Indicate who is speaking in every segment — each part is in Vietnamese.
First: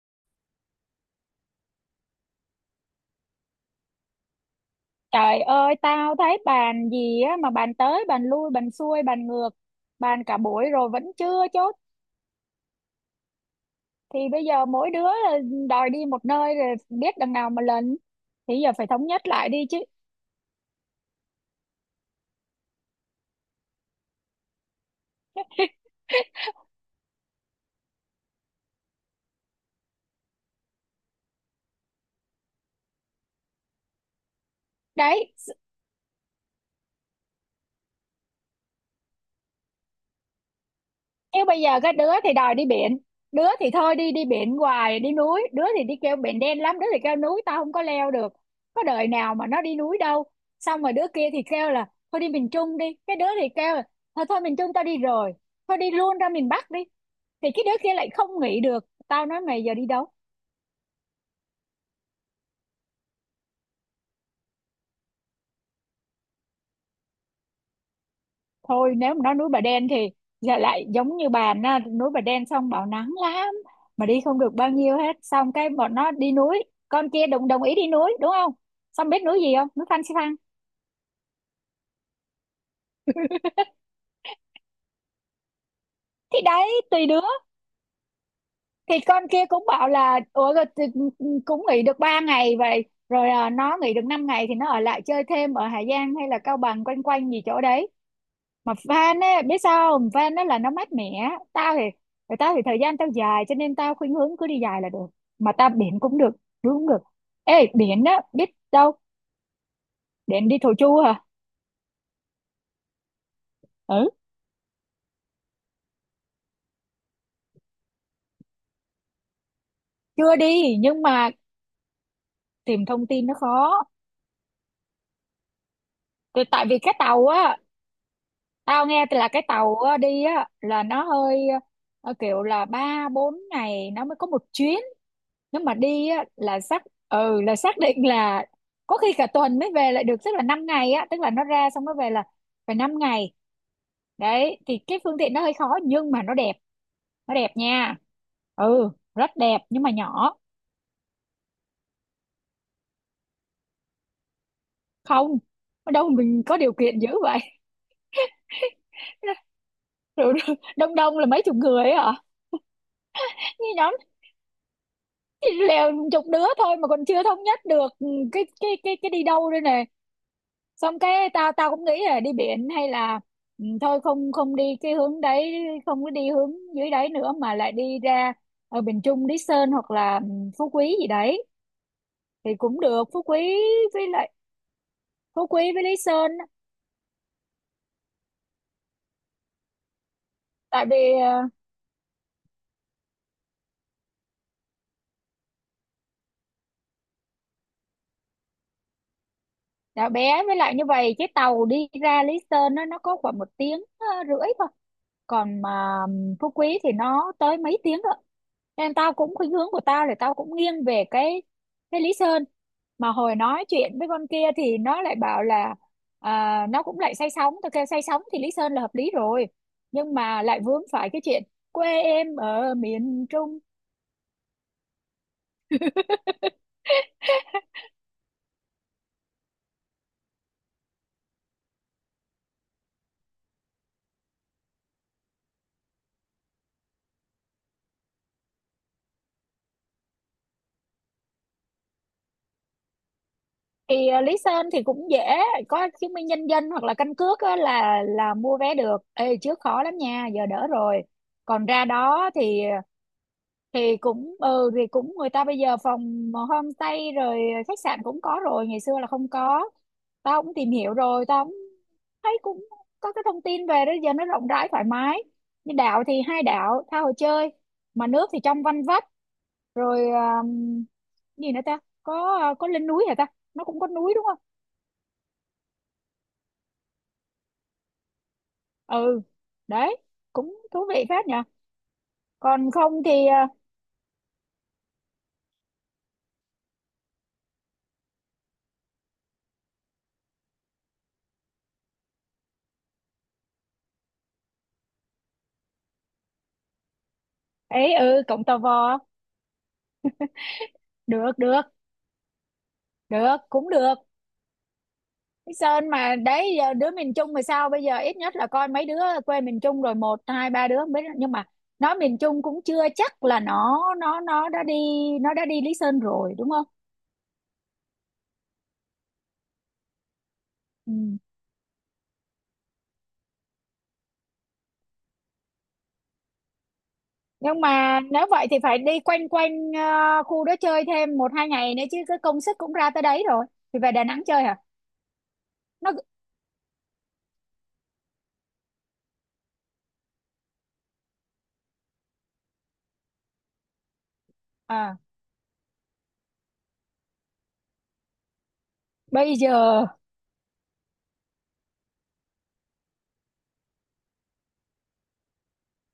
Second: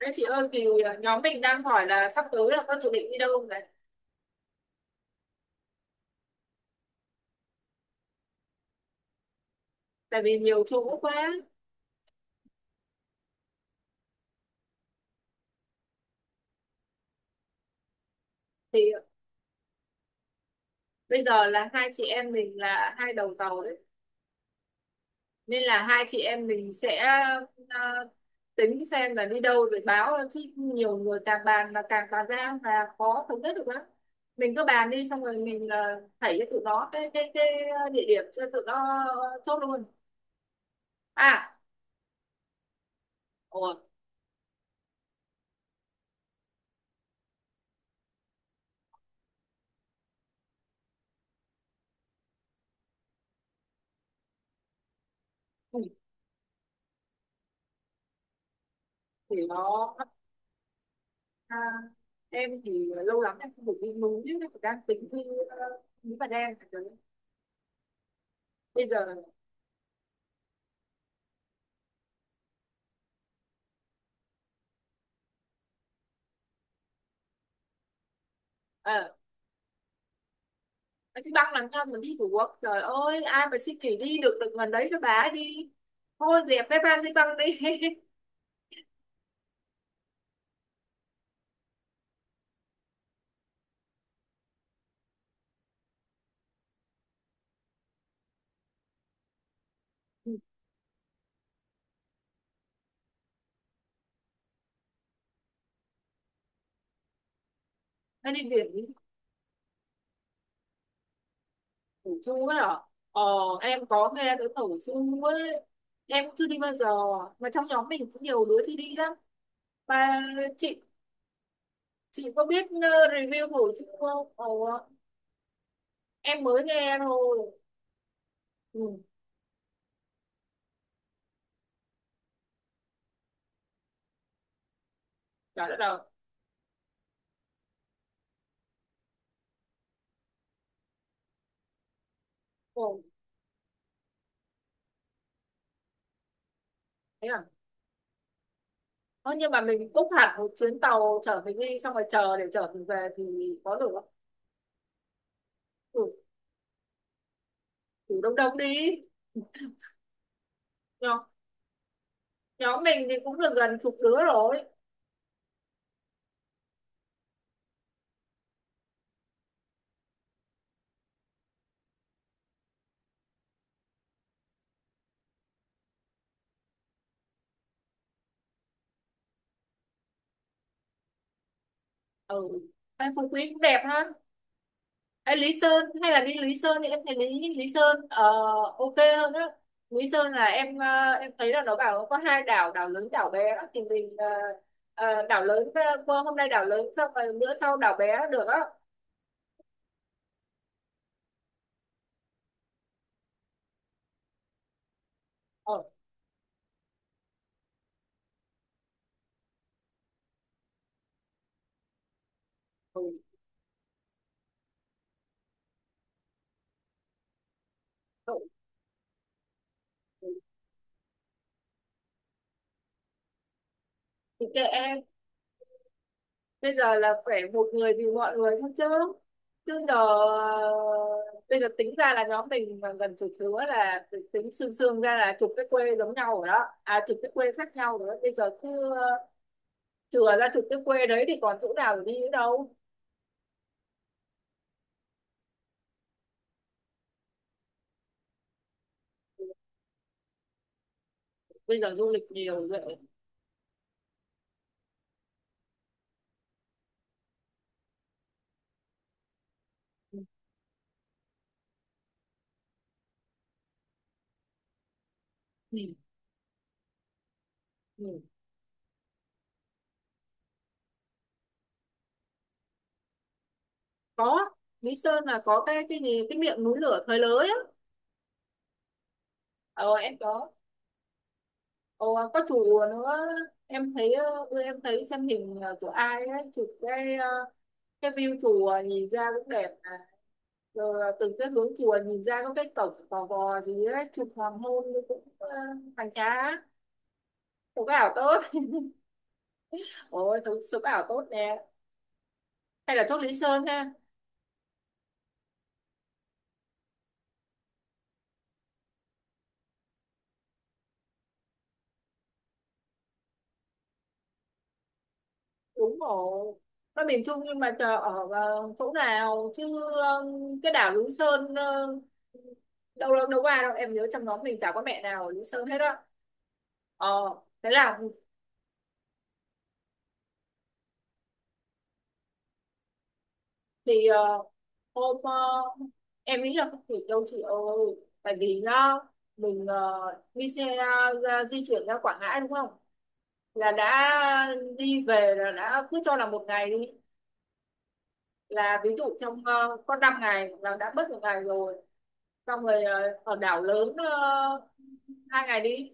Speaker 1: Đấy chị ơi thì nhóm mình đang hỏi là sắp tới là có dự định đi đâu này.
Speaker 2: Trời ơi, tao thấy bàn gì á mà bàn tới, bàn lui, bàn xuôi, bàn ngược,
Speaker 1: Tại
Speaker 2: bàn cả
Speaker 1: vì nhiều
Speaker 2: buổi rồi
Speaker 1: chỗ
Speaker 2: vẫn
Speaker 1: quá
Speaker 2: chưa chốt. Thì bây giờ mỗi đứa đòi đi một nơi rồi biết đằng nào mà lần. Thì giờ phải
Speaker 1: thì
Speaker 2: thống nhất lại đi chứ.
Speaker 1: bây giờ là hai chị em mình là hai đầu tàu đấy, nên là hai chị em mình sẽ ờ, tính xem là đi đâu rồi báo, chứ nhiều người càng bàn là càng bàn ra là khó thống nhất được lắm. Mình cứ bàn đi xong
Speaker 2: Đấy,
Speaker 1: rồi mình là thảy cho tụi nó cái địa điểm cho tụi nó chốt luôn
Speaker 2: nếu
Speaker 1: à.
Speaker 2: bây giờ cái đứa thì đòi đi biển, đứa
Speaker 1: Ồ,
Speaker 2: thì thôi đi đi biển hoài đi núi, đứa thì đi kêu biển đen lắm, đứa thì kêu núi tao không có leo được, có đời nào mà nó đi núi đâu. Xong rồi đứa kia thì kêu là thôi đi miền Trung đi, cái đứa thì kêu là thôi thôi miền Trung tao đi rồi, thôi đi luôn ra miền Bắc đi, thì cái đứa kia lại không nghĩ được, tao
Speaker 1: thì
Speaker 2: nói mày giờ đi
Speaker 1: nó.
Speaker 2: đâu?
Speaker 1: À, em thì lâu lắm em không được đi núi chứ em đang tính đi ờ, núi Bà Đen bây
Speaker 2: Thôi
Speaker 1: giờ.
Speaker 2: nếu mà nói núi Bà Đen thì giờ lại giống như bà na núi Bà Đen xong bảo nắng lắm mà đi không được bao nhiêu hết, xong cái bọn nó đi núi, con kia đồng đồng ý đi núi đúng không?
Speaker 1: ờ
Speaker 2: Xong biết núi gì không? Núi Phan Xipang.
Speaker 1: À, chị băng làm cho mình đi Phú Quốc. Trời ơi ai mà xin nghỉ đi được được gần đấy cho bà ấy đi.
Speaker 2: Thì
Speaker 1: Thôi dẹp cái
Speaker 2: đấy
Speaker 1: van
Speaker 2: tùy
Speaker 1: xin
Speaker 2: đứa,
Speaker 1: băng đi.
Speaker 2: thì con kia cũng bảo là ủa rồi thì cũng nghỉ được 3 ngày vậy rồi, nó nghỉ được 5 ngày thì nó ở lại chơi thêm ở Hà Giang hay là Cao Bằng quanh quanh gì chỗ đấy, mà van á biết sao không,
Speaker 1: Ừ,
Speaker 2: van á là nó mát mẻ tao thì, rồi tao thì thời gian tao dài cho nên tao khuynh hướng cứ đi dài là được, mà tao biển cũng được, đuối cũng được. Ê, biển á
Speaker 1: anh đi
Speaker 2: biết
Speaker 1: biển đi.
Speaker 2: đâu biển đi Thổ Chu hả?
Speaker 1: Thổ Chu ấy hả? ờ em
Speaker 2: Ừ,
Speaker 1: có nghe tới Thổ Chu ấy, em cũng chưa đi bao giờ, mà trong nhóm mình cũng nhiều đứa chưa đi lắm. Mà
Speaker 2: chưa đi
Speaker 1: chị
Speaker 2: nhưng mà
Speaker 1: chị có biết
Speaker 2: tìm thông tin nó
Speaker 1: review Thổ Chu
Speaker 2: khó.
Speaker 1: không? Ờ, em
Speaker 2: Tại
Speaker 1: mới
Speaker 2: tại vì cái
Speaker 1: nghe
Speaker 2: tàu
Speaker 1: thôi.
Speaker 2: á, tao
Speaker 1: Ừ,
Speaker 2: nghe là cái tàu á, đi á là nó hơi, kiểu là ba bốn ngày nó mới có một chuyến, nếu
Speaker 1: trời
Speaker 2: mà
Speaker 1: đất ơi.
Speaker 2: đi á là xác, ừ là xác định là có khi cả tuần mới về lại được, tức là 5 ngày á, tức là nó ra xong nó về là phải năm
Speaker 1: Ừ.
Speaker 2: ngày Đấy thì cái phương tiện nó hơi khó nhưng mà nó đẹp,
Speaker 1: Thế
Speaker 2: nó
Speaker 1: à?
Speaker 2: đẹp nha, ừ rất
Speaker 1: Ơ, nhưng mà
Speaker 2: đẹp nhưng
Speaker 1: mình
Speaker 2: mà
Speaker 1: book hẳn
Speaker 2: nhỏ.
Speaker 1: một chuyến tàu chở mình đi xong rồi chờ để chở mình về thì có được không?
Speaker 2: Không, ở đâu
Speaker 1: Ừ,
Speaker 2: mình có điều kiện dữ vậy.
Speaker 1: thử đông đông đi.
Speaker 2: Rồi, đông đông
Speaker 1: Nhóm,
Speaker 2: là mấy chục người ấy hả?
Speaker 1: nhóm mình thì cũng được
Speaker 2: Như
Speaker 1: gần
Speaker 2: nhóm
Speaker 1: chục đứa rồi.
Speaker 2: chỉ lèo chục đứa thôi mà còn chưa thống nhất được, ừ, cái đi đâu đây nè, xong cái tao tao cũng nghĩ là đi biển hay là, ừ, thôi không không đi cái hướng đấy, không có đi hướng dưới đấy nữa mà lại đi ra ở miền Trung Lý Sơn hoặc là, Phú Quý gì đấy
Speaker 1: Ừ.
Speaker 2: thì cũng được,
Speaker 1: Em
Speaker 2: Phú
Speaker 1: Phú Quý
Speaker 2: Quý
Speaker 1: cũng đẹp ha.
Speaker 2: với lại
Speaker 1: Ê,
Speaker 2: Phú
Speaker 1: Lý
Speaker 2: Quý với
Speaker 1: Sơn
Speaker 2: Lý
Speaker 1: hay là
Speaker 2: Sơn
Speaker 1: đi
Speaker 2: á.
Speaker 1: Lý Sơn thì em thấy Lý Lý Sơn ok hơn đó. Lý Sơn là em
Speaker 2: Tại vì
Speaker 1: ờ, em thấy là nó bảo có hai đảo, đảo lớn đảo bé đó. Thì mình, đảo lớn, qua hôm nay đảo lớn xong rồi bữa sau đảo bé được á.
Speaker 2: đã bé với lại như vậy, cái tàu đi ra Lý Sơn nó có khoảng 1 tiếng rưỡi thôi, còn
Speaker 1: Ờ,
Speaker 2: mà Phú Quý thì nó tới mấy tiếng đó, nên tao cũng khuynh hướng của tao là tao cũng nghiêng về cái Lý Sơn,
Speaker 1: ừ,
Speaker 2: mà hồi nói chuyện với con kia thì nó lại bảo là, nó cũng lại say sóng, tao kêu say sóng
Speaker 1: ừ,
Speaker 2: thì Lý Sơn là hợp lý rồi, nhưng
Speaker 1: ừ.
Speaker 2: mà lại vướng phải cái chuyện quê em ở miền Trung.
Speaker 1: Thì kệ em. Bây giờ là phải một người vì mọi người thôi chứ chứ giờ, bây giờ tính ra là nhóm mình mà gần chục đứa là tính xương xương ra là chục cái quê giống nhau rồi đó. À, chục cái quê khác nhau rồi đó. Bây giờ cứ, ờ, chừa ra chục cái quê đấy thì còn chỗ nào để đi nữa đâu.
Speaker 2: Thì lý sơn thì cũng dễ, có chứng minh nhân dân hoặc là căn cước á, là mua vé được. Ê, trước khó lắm nha, giờ đỡ rồi. Còn
Speaker 1: Bây
Speaker 2: ra
Speaker 1: giờ du lịch
Speaker 2: đó
Speaker 1: nhiều rồi.
Speaker 2: thì cũng, ừ thì cũng, người ta bây giờ phòng homestay rồi, khách sạn cũng có rồi, ngày xưa là không có.
Speaker 1: Ừ.
Speaker 2: Tao cũng tìm hiểu rồi, tao cũng thấy cũng có cái thông tin về đó, giờ nó rộng rãi thoải mái, như
Speaker 1: Ừ.
Speaker 2: đảo thì hai đảo tha hồ chơi, mà
Speaker 1: Ừ.
Speaker 2: nước thì trong vanh vách, rồi gì nữa ta, có lên núi hả ta? Nó cũng có núi đúng không?
Speaker 1: Có. Mỹ Sơn là có cái gì cái miệng núi lửa thời lới á.
Speaker 2: Ừ
Speaker 1: Ờ
Speaker 2: đấy,
Speaker 1: em có.
Speaker 2: cũng thú vị phết nhỉ,
Speaker 1: Ồ, có
Speaker 2: còn
Speaker 1: chủ
Speaker 2: không
Speaker 1: nữa.
Speaker 2: thì
Speaker 1: Em thấy, bữa em thấy xem hình, của ai ấy chụp cái view chùa nhìn ra cũng đẹp mà. Rồi từng cái hướng chùa nhìn ra có cái cổng gò gò gì ấy, chụp hoàng hôn cũng, hoành tráng. Chụp
Speaker 2: ấy
Speaker 1: ảo
Speaker 2: ừ
Speaker 1: tốt.
Speaker 2: cộng tò vò.
Speaker 1: Ôi thực sự ảo tốt
Speaker 2: Được được,
Speaker 1: nè. Hay là chốt Lý
Speaker 2: được
Speaker 1: Sơn
Speaker 2: cũng
Speaker 1: ha.
Speaker 2: được. Cái Sơn mà đấy, giờ đứa miền Trung mà sao bây giờ ít nhất là coi mấy đứa quê miền Trung rồi, một hai ba đứa không biết, nhưng mà nó miền Trung cũng chưa chắc là nó đã đi, nó đã đi Lý
Speaker 1: Đúng
Speaker 2: Sơn rồi đúng
Speaker 1: rồi,
Speaker 2: không?
Speaker 1: nó miền Trung nhưng mà chờ ở, chỗ nào chứ, ờ, cái đảo Lý
Speaker 2: Ừ.
Speaker 1: Sơn, đâu đâu đâu qua đâu, em nhớ trong nhóm mình chả có mẹ nào ở Lý Sơn hết á. Ờ,
Speaker 2: Nhưng
Speaker 1: thế là,
Speaker 2: mà nếu vậy thì phải đi quanh quanh khu đó chơi thêm một hai ngày nữa chứ, cái công sức cũng ra tới đấy rồi, thì về Đà
Speaker 1: thì,
Speaker 2: Nẵng chơi hả?
Speaker 1: hôm,
Speaker 2: Nó
Speaker 1: em nghĩ là không kịp đâu chị ơi. Tại vì nó, mình, đi xe, ra, di chuyển ra Quảng Ngãi đúng không, là đã.
Speaker 2: à,
Speaker 1: Đi về là đã, cứ cho là 1 ngày đi, là ví dụ
Speaker 2: bây
Speaker 1: trong,
Speaker 2: giờ
Speaker 1: có 5 ngày là đã mất 1 ngày rồi. Xong rồi, ở đảo lớn, 2 ngày đi.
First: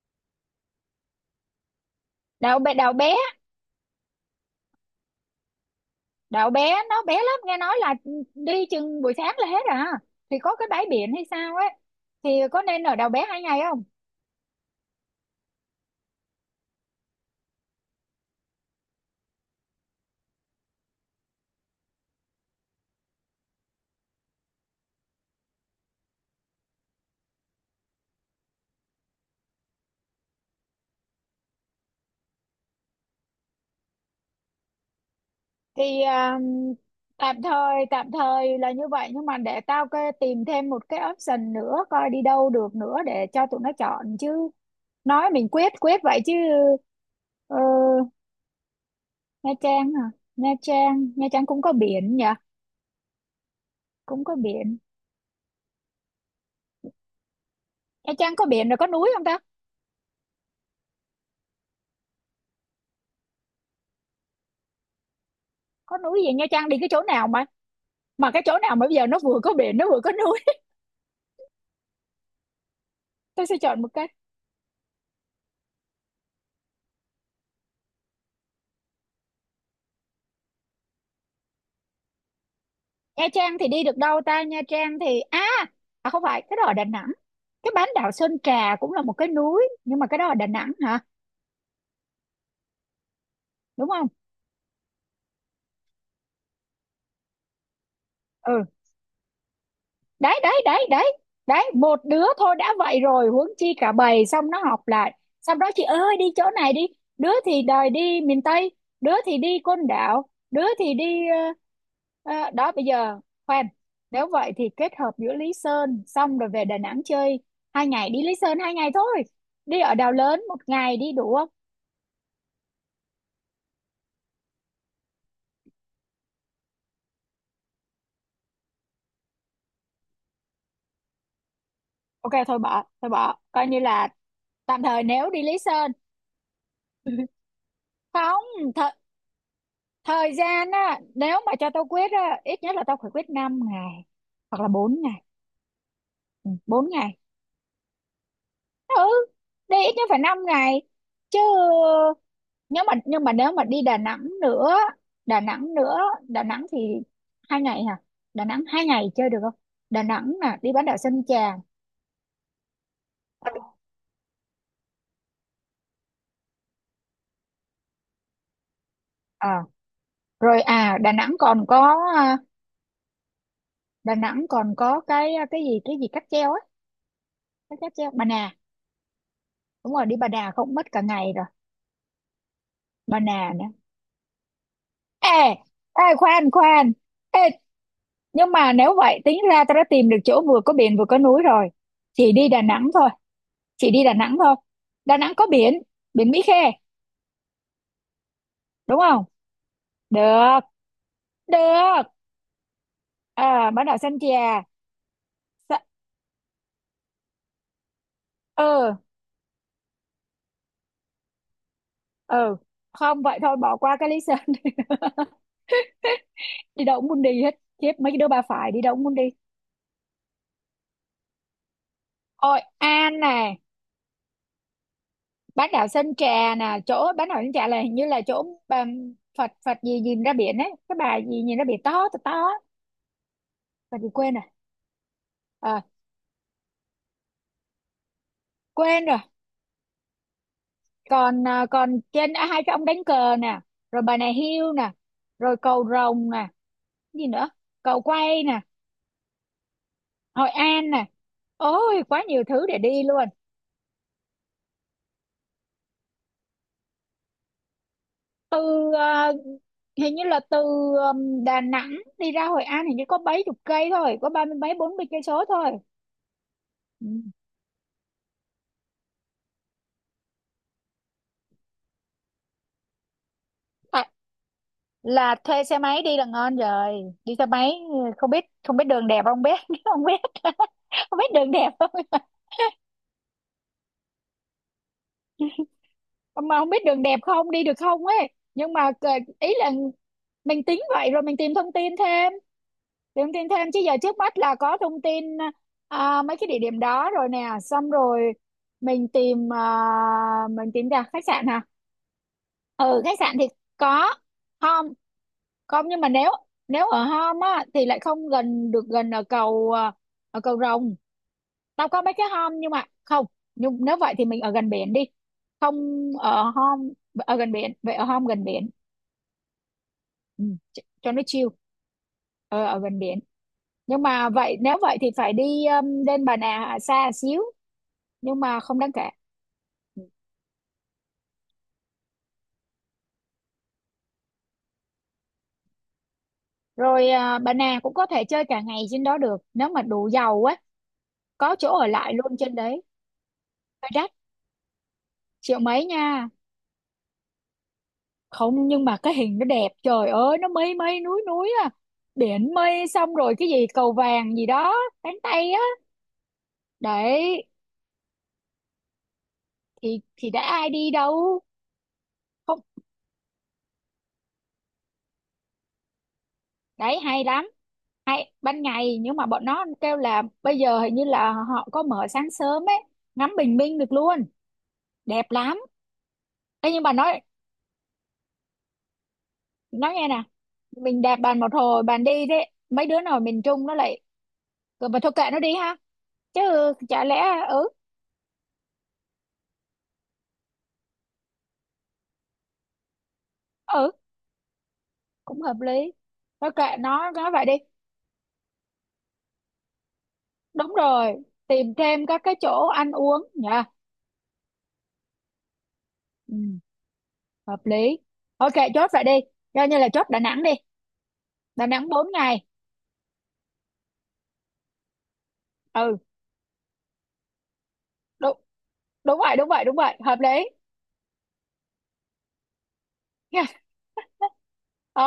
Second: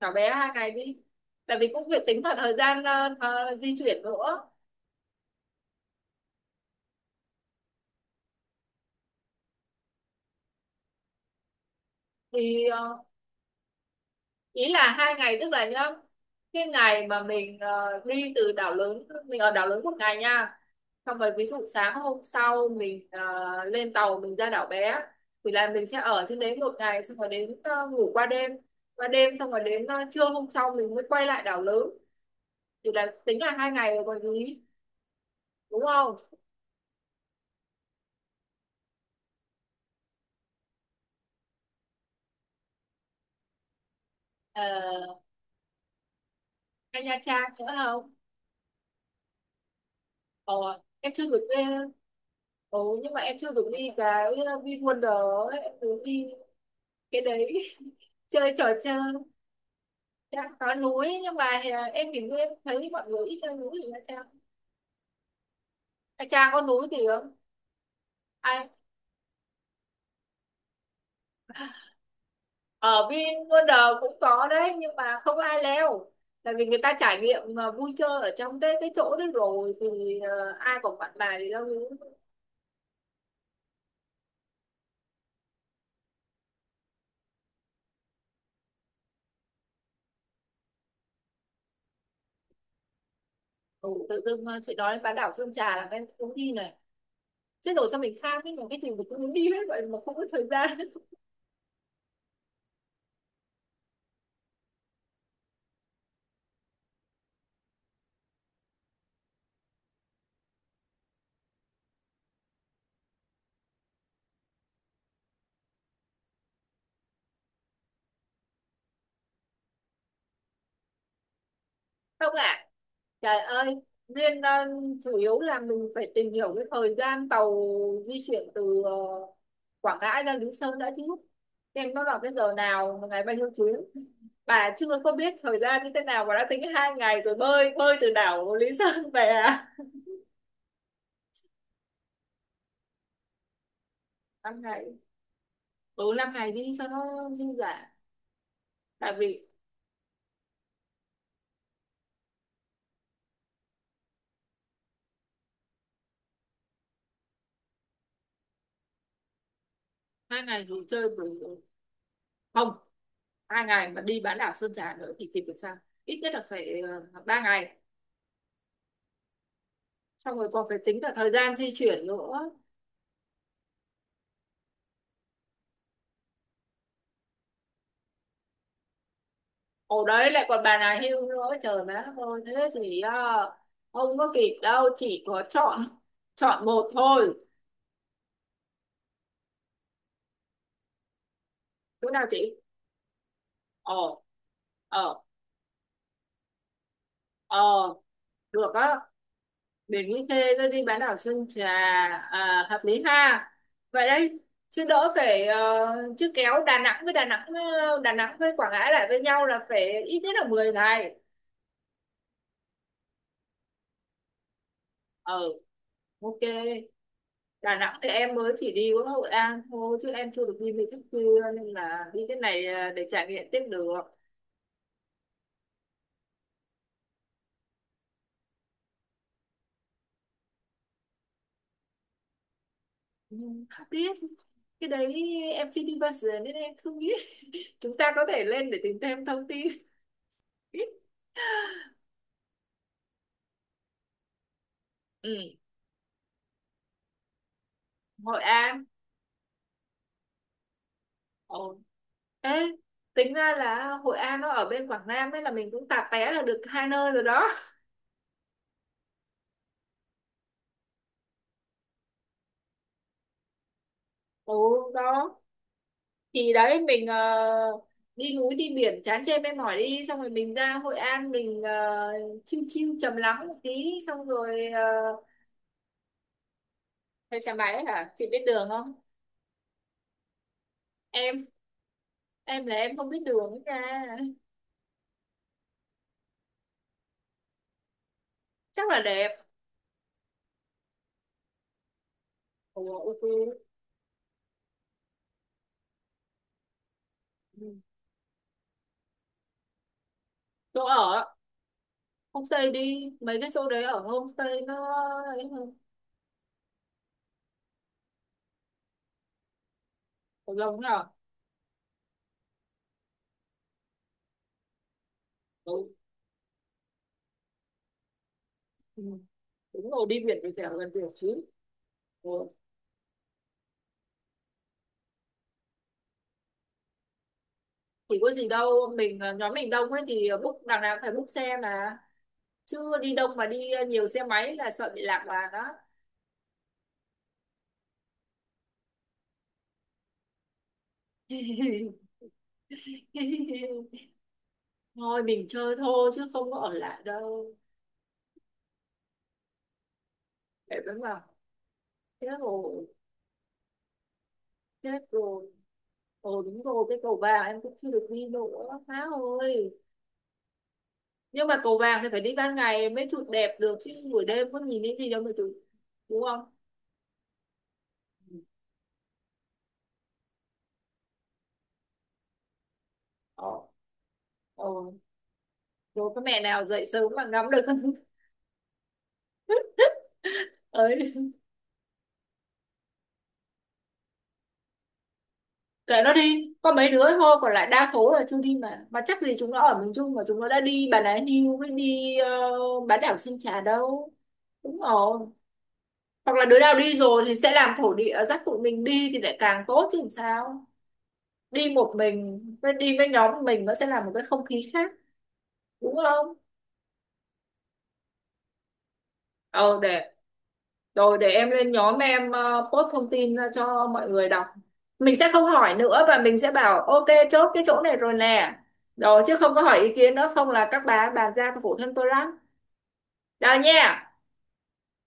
Speaker 1: Đảo bé 2 ngày đi. Tại vì cũng việc tính cả thời
Speaker 2: đậu bé
Speaker 1: gian,
Speaker 2: đậu bé
Speaker 1: di chuyển nữa.
Speaker 2: đậu bé nó bé lắm, nghe nói là đi chừng buổi sáng là hết à, thì có cái bãi biển hay sao ấy, thì có
Speaker 1: Thì,
Speaker 2: nên ở đậu bé 2 ngày không?
Speaker 1: ý là 2 ngày tức là nhá, cái ngày mà mình, đi từ đảo lớn, mình ở đảo lớn 1 ngày nha. Xong rồi ví dụ sáng hôm sau mình, lên tàu mình ra đảo bé. Thì là mình sẽ ở trên đấy 1 ngày, xong rồi đến, ngủ qua đêm. Qua đêm xong rồi đến, trưa hôm sau mình mới quay lại đảo lớn. Thì là tính là 2 ngày rồi còn gì, đúng
Speaker 2: Thì
Speaker 1: không?
Speaker 2: tạm thời là như vậy nhưng mà để tao cái tìm thêm một cái option nữa coi đi đâu được nữa để cho tụi nó chọn chứ,
Speaker 1: Ờ,
Speaker 2: nói mình quyết quyết vậy chứ.
Speaker 1: hay Nha Trang
Speaker 2: ờ,
Speaker 1: nữa không?
Speaker 2: Nha Trang à? Nha
Speaker 1: ờ,
Speaker 2: Trang
Speaker 1: em chưa
Speaker 2: Nha
Speaker 1: được
Speaker 2: Trang
Speaker 1: đi.
Speaker 2: cũng có biển nhỉ,
Speaker 1: Ừ, nhưng mà em chưa được đi cái
Speaker 2: cũng có biển.
Speaker 1: VinWonder ấy, em muốn đi cái đấy.
Speaker 2: Nha Trang có
Speaker 1: Chơi trò
Speaker 2: biển rồi có
Speaker 1: chơi.
Speaker 2: núi không ta?
Speaker 1: Dạ, có núi nhưng mà à, em thì em thấy mọi người ít leo núi thì Nha Trang.
Speaker 2: Có núi
Speaker 1: Nha
Speaker 2: gì Nha
Speaker 1: Trang có
Speaker 2: Trang? Đi
Speaker 1: núi
Speaker 2: cái
Speaker 1: thì
Speaker 2: chỗ nào
Speaker 1: không?
Speaker 2: mà cái chỗ
Speaker 1: Ai
Speaker 2: nào mà bây giờ nó vừa có biển nó vừa có núi?
Speaker 1: ở
Speaker 2: Tôi sẽ chọn một
Speaker 1: VinWonder
Speaker 2: cái.
Speaker 1: cũng có đấy nhưng mà không ai leo. Tại vì người ta trải nghiệm mà vui chơi ở trong cái chỗ đấy rồi thì, à, ai còn bạn bài thì leo núi.
Speaker 2: Nha Trang thì đi được đâu ta? Nha Trang thì không phải, cái đó ở Đà Nẵng, cái bán đảo Sơn Trà cũng là một cái núi nhưng mà cái đó ở Đà Nẵng hả? Đúng
Speaker 1: Ừ,
Speaker 2: không?
Speaker 1: tự dưng à, chị nói đến bán đảo Sơn Trà là em cũng đi này. Chết rồi, sao mình kham ấy,
Speaker 2: Ừ
Speaker 1: mà cái gì mình cũng muốn đi hết vậy mà không có
Speaker 2: đấy
Speaker 1: thời
Speaker 2: đấy
Speaker 1: gian.
Speaker 2: đấy đấy đấy, một đứa thôi đã vậy rồi huống chi cả bầy, xong nó học lại xong đó chị ơi đi chỗ này đi, đứa thì đòi đi miền Tây, đứa thì đi Côn Đảo, đứa thì đi, ờ, đó bây giờ, khoan, nếu vậy thì kết hợp giữa Lý Sơn xong rồi về Đà Nẵng chơi, hai ngày đi Lý Sơn, 2 ngày thôi, đi ở Đảo Lớn 1 ngày đi đủ không?
Speaker 1: Không ạ. Trời ơi. Nên, chủ yếu là mình phải tìm hiểu cái thời gian tàu di chuyển từ, Quảng Ngãi ra Lý Sơn đã chứ. Em, nó vào cái
Speaker 2: Ok
Speaker 1: giờ nào mà
Speaker 2: thôi
Speaker 1: ngày bao
Speaker 2: bỏ
Speaker 1: nhiêu
Speaker 2: coi
Speaker 1: chuyến.
Speaker 2: như là
Speaker 1: Bà
Speaker 2: tạm
Speaker 1: chưa
Speaker 2: thời
Speaker 1: có
Speaker 2: nếu
Speaker 1: biết
Speaker 2: đi
Speaker 1: thời
Speaker 2: Lý
Speaker 1: gian như
Speaker 2: Sơn.
Speaker 1: thế nào mà đã tính hai ngày rồi bơi bơi từ đảo Lý
Speaker 2: Không, th
Speaker 1: Sơn về à.
Speaker 2: thời gian á nếu mà cho tao quyết á ít nhất là tao phải quyết 5 ngày hoặc
Speaker 1: năm
Speaker 2: là
Speaker 1: ngày
Speaker 2: 4 ngày,
Speaker 1: Ừ, 5 ngày đi cho
Speaker 2: 4 ngày,
Speaker 1: nó dư dả.
Speaker 2: ừ,
Speaker 1: Tại vì
Speaker 2: đi ít nhất phải 5 ngày chứ, nhưng mà nếu mà đi Đà Nẵng nữa, Đà Nẵng nữa, Đà Nẵng thì 2 ngày hả? Đà Nẵng 2 ngày chơi được không? Đà Nẵng
Speaker 1: hai
Speaker 2: nè
Speaker 1: ngày
Speaker 2: đi
Speaker 1: rồi
Speaker 2: bán đảo
Speaker 1: chơi
Speaker 2: Sơn
Speaker 1: buổi.
Speaker 2: Trà.
Speaker 1: Không, 2 ngày mà đi bán đảo Sơn Trà nữa thì kịp được sao? Ít nhất là phải, 3 ngày.
Speaker 2: à,
Speaker 1: Xong rồi
Speaker 2: Rồi,
Speaker 1: còn phải tính
Speaker 2: Đà
Speaker 1: cả thời
Speaker 2: Nẵng
Speaker 1: gian
Speaker 2: còn
Speaker 1: di
Speaker 2: có,
Speaker 1: chuyển nữa.
Speaker 2: Đà Nẵng còn có cái gì cáp treo á, cái cáp treo Bà Nà, đúng
Speaker 1: Ồ
Speaker 2: rồi, đi Bà
Speaker 1: đấy, lại
Speaker 2: Nà
Speaker 1: còn
Speaker 2: không
Speaker 1: bà
Speaker 2: mất
Speaker 1: nào
Speaker 2: cả
Speaker 1: hưu
Speaker 2: ngày
Speaker 1: nữa,
Speaker 2: rồi,
Speaker 1: trời má ơi, thế thì
Speaker 2: Bà
Speaker 1: à,
Speaker 2: Nà nữa.
Speaker 1: không có kịp đâu, chỉ
Speaker 2: Ê
Speaker 1: có chọn
Speaker 2: ê, khoan
Speaker 1: chọn
Speaker 2: khoan,
Speaker 1: một thôi.
Speaker 2: ê, nhưng mà nếu vậy tính ra tao đã tìm được chỗ vừa có biển vừa có núi rồi,
Speaker 1: Chỗ nào
Speaker 2: chỉ đi
Speaker 1: chị?
Speaker 2: Đà Nẵng thôi, chỉ
Speaker 1: ờ
Speaker 2: đi Đà Nẵng thôi, Đà
Speaker 1: ờ
Speaker 2: Nẵng có biển, biển Mỹ Khê
Speaker 1: ờ Được á.
Speaker 2: đúng không?
Speaker 1: Biển Mỹ Khê
Speaker 2: Được
Speaker 1: rồi đi bán đảo Sơn Trà,
Speaker 2: được,
Speaker 1: à, hợp lý ha.
Speaker 2: à, bán đảo
Speaker 1: Vậy
Speaker 2: Sơn
Speaker 1: đấy,
Speaker 2: Trà.
Speaker 1: chứ đỡ phải,
Speaker 2: Sa-
Speaker 1: chứ kéo Đà Nẵng với Đà Nẵng Đà Nẵng với Quảng Ngãi
Speaker 2: ừ
Speaker 1: lại với nhau là phải ít nhất là 10 ngày.
Speaker 2: ừ, không vậy thôi bỏ qua cái lý sơn.
Speaker 1: Ờ, ok.
Speaker 2: Đi đâu cũng muốn đi hết
Speaker 1: Đà
Speaker 2: khiếp,
Speaker 1: Nẵng thì
Speaker 2: mấy cái đứa
Speaker 1: em
Speaker 2: ba
Speaker 1: mới chỉ
Speaker 2: phải, đi
Speaker 1: đi
Speaker 2: đâu cũng
Speaker 1: có
Speaker 2: muốn đi.
Speaker 1: Hội An thôi chứ em chưa được đi mấy cái kia, nên là đi cái
Speaker 2: Hội
Speaker 1: này à, để
Speaker 2: An
Speaker 1: trải nghiệm
Speaker 2: nè,
Speaker 1: tiếp được.
Speaker 2: bán đảo Sơn Trà nè, chỗ bán đảo Sơn Trà là hình như là chỗ Phật Phật gì nhìn ra biển ấy, cái bà gì nhìn ra biển to to to á.
Speaker 1: Nhưng không
Speaker 2: Phật gì
Speaker 1: biết,
Speaker 2: quên rồi.
Speaker 1: cái đấy em
Speaker 2: Ờ,
Speaker 1: chưa đi bao giờ nên em không biết. Chúng ta có thể lên để tìm
Speaker 2: quên rồi.
Speaker 1: thêm thông tin.
Speaker 2: Còn còn trên hai cái ông đánh cờ nè, rồi bà này hiêu nè,
Speaker 1: Ừ,
Speaker 2: rồi cầu rồng nè, gì nữa, cầu
Speaker 1: Hội
Speaker 2: quay nè,
Speaker 1: An.
Speaker 2: Hội An nè,
Speaker 1: Ồ.
Speaker 2: ôi quá nhiều
Speaker 1: Ê,
Speaker 2: thứ để đi luôn.
Speaker 1: tính ra là Hội An nó ở bên Quảng Nam ấy, là mình cũng tạp té là được hai nơi rồi đó.
Speaker 2: Từ ờ, hình như là từ Đà Nẵng đi ra Hội An hình như có mấy chục cây thôi, có ba
Speaker 1: Ồ
Speaker 2: mươi mấy bốn mươi cây
Speaker 1: đó.
Speaker 2: số thôi.
Speaker 1: Thì đấy mình,
Speaker 2: Ừ.
Speaker 1: đi núi đi biển chán chê mệt mỏi, đi xong rồi mình ra Hội An mình, chill chill trầm lắng một tí,
Speaker 2: Tại
Speaker 1: xong rồi,
Speaker 2: là thuê xe máy đi là ngon rồi, đi
Speaker 1: thuê
Speaker 2: xe
Speaker 1: xe
Speaker 2: máy,
Speaker 1: máy hả, chị
Speaker 2: không
Speaker 1: biết
Speaker 2: biết,
Speaker 1: đường
Speaker 2: không biết
Speaker 1: không?
Speaker 2: đường đẹp không biết, không biết, không biết
Speaker 1: em
Speaker 2: đường đẹp không,
Speaker 1: em là em không biết đường ấy nha.
Speaker 2: mà không biết đường đẹp không đi được không ấy, nhưng
Speaker 1: Chắc
Speaker 2: mà
Speaker 1: là đẹp.
Speaker 2: ý là mình tính vậy rồi mình tìm thông tin thêm,
Speaker 1: Ủa, ok.
Speaker 2: tìm thông tin thêm chứ giờ trước mắt là có thông tin mấy cái địa điểm đó rồi nè,
Speaker 1: Ừ.
Speaker 2: xong rồi mình tìm, mình
Speaker 1: Chỗ
Speaker 2: tìm ra khách
Speaker 1: ở,
Speaker 2: sạn hả?
Speaker 1: homestay
Speaker 2: Ừ
Speaker 1: đi,
Speaker 2: khách sạn
Speaker 1: mấy
Speaker 2: thì
Speaker 1: cái chỗ đấy ở
Speaker 2: có,
Speaker 1: homestay nó ấy hơn.
Speaker 2: không, nhưng mà nếu nếu ở Hom á thì lại không gần được, gần ở cầu ở
Speaker 1: Cầu
Speaker 2: cầu
Speaker 1: Rồng
Speaker 2: Rồng,
Speaker 1: nhở.
Speaker 2: tao có mấy cái Hom nhưng mà không, nhưng nếu vậy thì mình ở gần biển đi, không,
Speaker 1: Ừ.
Speaker 2: ở Hom, ở gần biển vậy ở Hom gần biển,
Speaker 1: Ừ. Đúng rồi, đi biển
Speaker 2: ừ,
Speaker 1: thì phải ở gần biển
Speaker 2: cho nó
Speaker 1: chứ.
Speaker 2: chill,
Speaker 1: Ừ.
Speaker 2: ờ, ở gần biển, nhưng mà vậy nếu vậy thì phải đi lên Bà Nà xa xíu,
Speaker 1: Thì có
Speaker 2: nhưng
Speaker 1: gì
Speaker 2: mà không đáng
Speaker 1: đâu,
Speaker 2: kể.
Speaker 1: mình, nhóm mình đông ấy thì book đằng nào cũng phải book xe mà. Chưa đi đông mà đi, nhiều xe máy là sợ bị lạc đoàn đó.
Speaker 2: Rồi Bà Nà cũng có thể chơi cả ngày trên đó được nếu mà đủ giàu á, có chỗ ở lại luôn trên đấy, hơi đắt,
Speaker 1: Thôi mình
Speaker 2: triệu
Speaker 1: chơi
Speaker 2: mấy
Speaker 1: thôi chứ
Speaker 2: nha,
Speaker 1: không có ở lại đâu.
Speaker 2: không nhưng mà cái hình nó đẹp, trời ơi nó mây
Speaker 1: Để vẫn
Speaker 2: mây
Speaker 1: mà.
Speaker 2: núi núi à,
Speaker 1: Chết
Speaker 2: biển
Speaker 1: rồi,
Speaker 2: mây, xong rồi cái gì cầu vàng gì đó,
Speaker 1: chết
Speaker 2: cánh
Speaker 1: rồi,
Speaker 2: tay á,
Speaker 1: ồ đúng rồi, cái cầu vàng
Speaker 2: đấy
Speaker 1: em cũng chưa được đi nữa má ơi.
Speaker 2: thì đã ai đi đâu,
Speaker 1: Nhưng mà cầu vàng thì phải đi ban
Speaker 2: không
Speaker 1: ngày mới chụp đẹp được chứ buổi đêm có nhìn thấy gì đâu mà chụp, đúng không?
Speaker 2: đấy hay lắm, hay ban ngày nhưng mà bọn nó kêu là bây giờ hình như là họ có mở sáng sớm ấy, ngắm
Speaker 1: ờ
Speaker 2: bình minh được luôn,
Speaker 1: ờ
Speaker 2: đẹp lắm.
Speaker 1: Rồi có mẹ nào
Speaker 2: Ê, nhưng
Speaker 1: dậy
Speaker 2: mà
Speaker 1: sớm
Speaker 2: nói
Speaker 1: mà ngắm được không?
Speaker 2: nói nghe nè,
Speaker 1: Ấy,
Speaker 2: mình đạp bàn một hồi bàn đi, đấy mấy đứa nào miền Trung nó lại "Ờ, mà thôi kệ nó đi ha,
Speaker 1: kệ nó đi có
Speaker 2: chứ
Speaker 1: mấy
Speaker 2: chả
Speaker 1: đứa
Speaker 2: lẽ,
Speaker 1: thôi còn lại
Speaker 2: ừ
Speaker 1: đa số là chưa đi, mà chắc gì chúng nó ở miền Trung mà chúng nó đã đi Bà Nà Hills với đi, bán đảo Sơn Trà
Speaker 2: ừ
Speaker 1: đâu. Đúng rồi,
Speaker 2: cũng hợp lý,
Speaker 1: hoặc là
Speaker 2: thôi
Speaker 1: đứa nào
Speaker 2: kệ
Speaker 1: đi
Speaker 2: nó
Speaker 1: rồi
Speaker 2: nói
Speaker 1: thì
Speaker 2: vậy
Speaker 1: sẽ
Speaker 2: đi,
Speaker 1: làm thổ địa dắt tụi mình đi thì lại càng tốt chứ làm sao.
Speaker 2: đúng rồi
Speaker 1: Đi
Speaker 2: tìm
Speaker 1: một
Speaker 2: thêm các cái
Speaker 1: mình
Speaker 2: chỗ
Speaker 1: với
Speaker 2: ăn
Speaker 1: đi với
Speaker 2: uống
Speaker 1: nhóm của
Speaker 2: nha,
Speaker 1: mình nó sẽ là một cái không khí khác, đúng
Speaker 2: ừ,
Speaker 1: không?
Speaker 2: hợp lý. Ok, chốt vậy đi, coi
Speaker 1: Ờ
Speaker 2: như là chốt
Speaker 1: để.
Speaker 2: Đà Nẵng đi,
Speaker 1: Rồi để em
Speaker 2: Đà
Speaker 1: lên
Speaker 2: Nẵng
Speaker 1: nhóm
Speaker 2: bốn
Speaker 1: em,
Speaker 2: ngày
Speaker 1: post thông tin ra cho mọi người đọc. Mình sẽ không hỏi
Speaker 2: ừ
Speaker 1: nữa và mình sẽ bảo ok chốt cái chỗ này rồi
Speaker 2: đúng,
Speaker 1: nè.
Speaker 2: đúng
Speaker 1: Rồi chứ
Speaker 2: vậy đúng
Speaker 1: không có
Speaker 2: vậy đúng
Speaker 1: hỏi ý
Speaker 2: vậy
Speaker 1: kiến
Speaker 2: hợp
Speaker 1: nữa
Speaker 2: lý.
Speaker 1: không là các bà bàn ra phụ thân tôi lắm. Rồi nha.
Speaker 2: Ờ,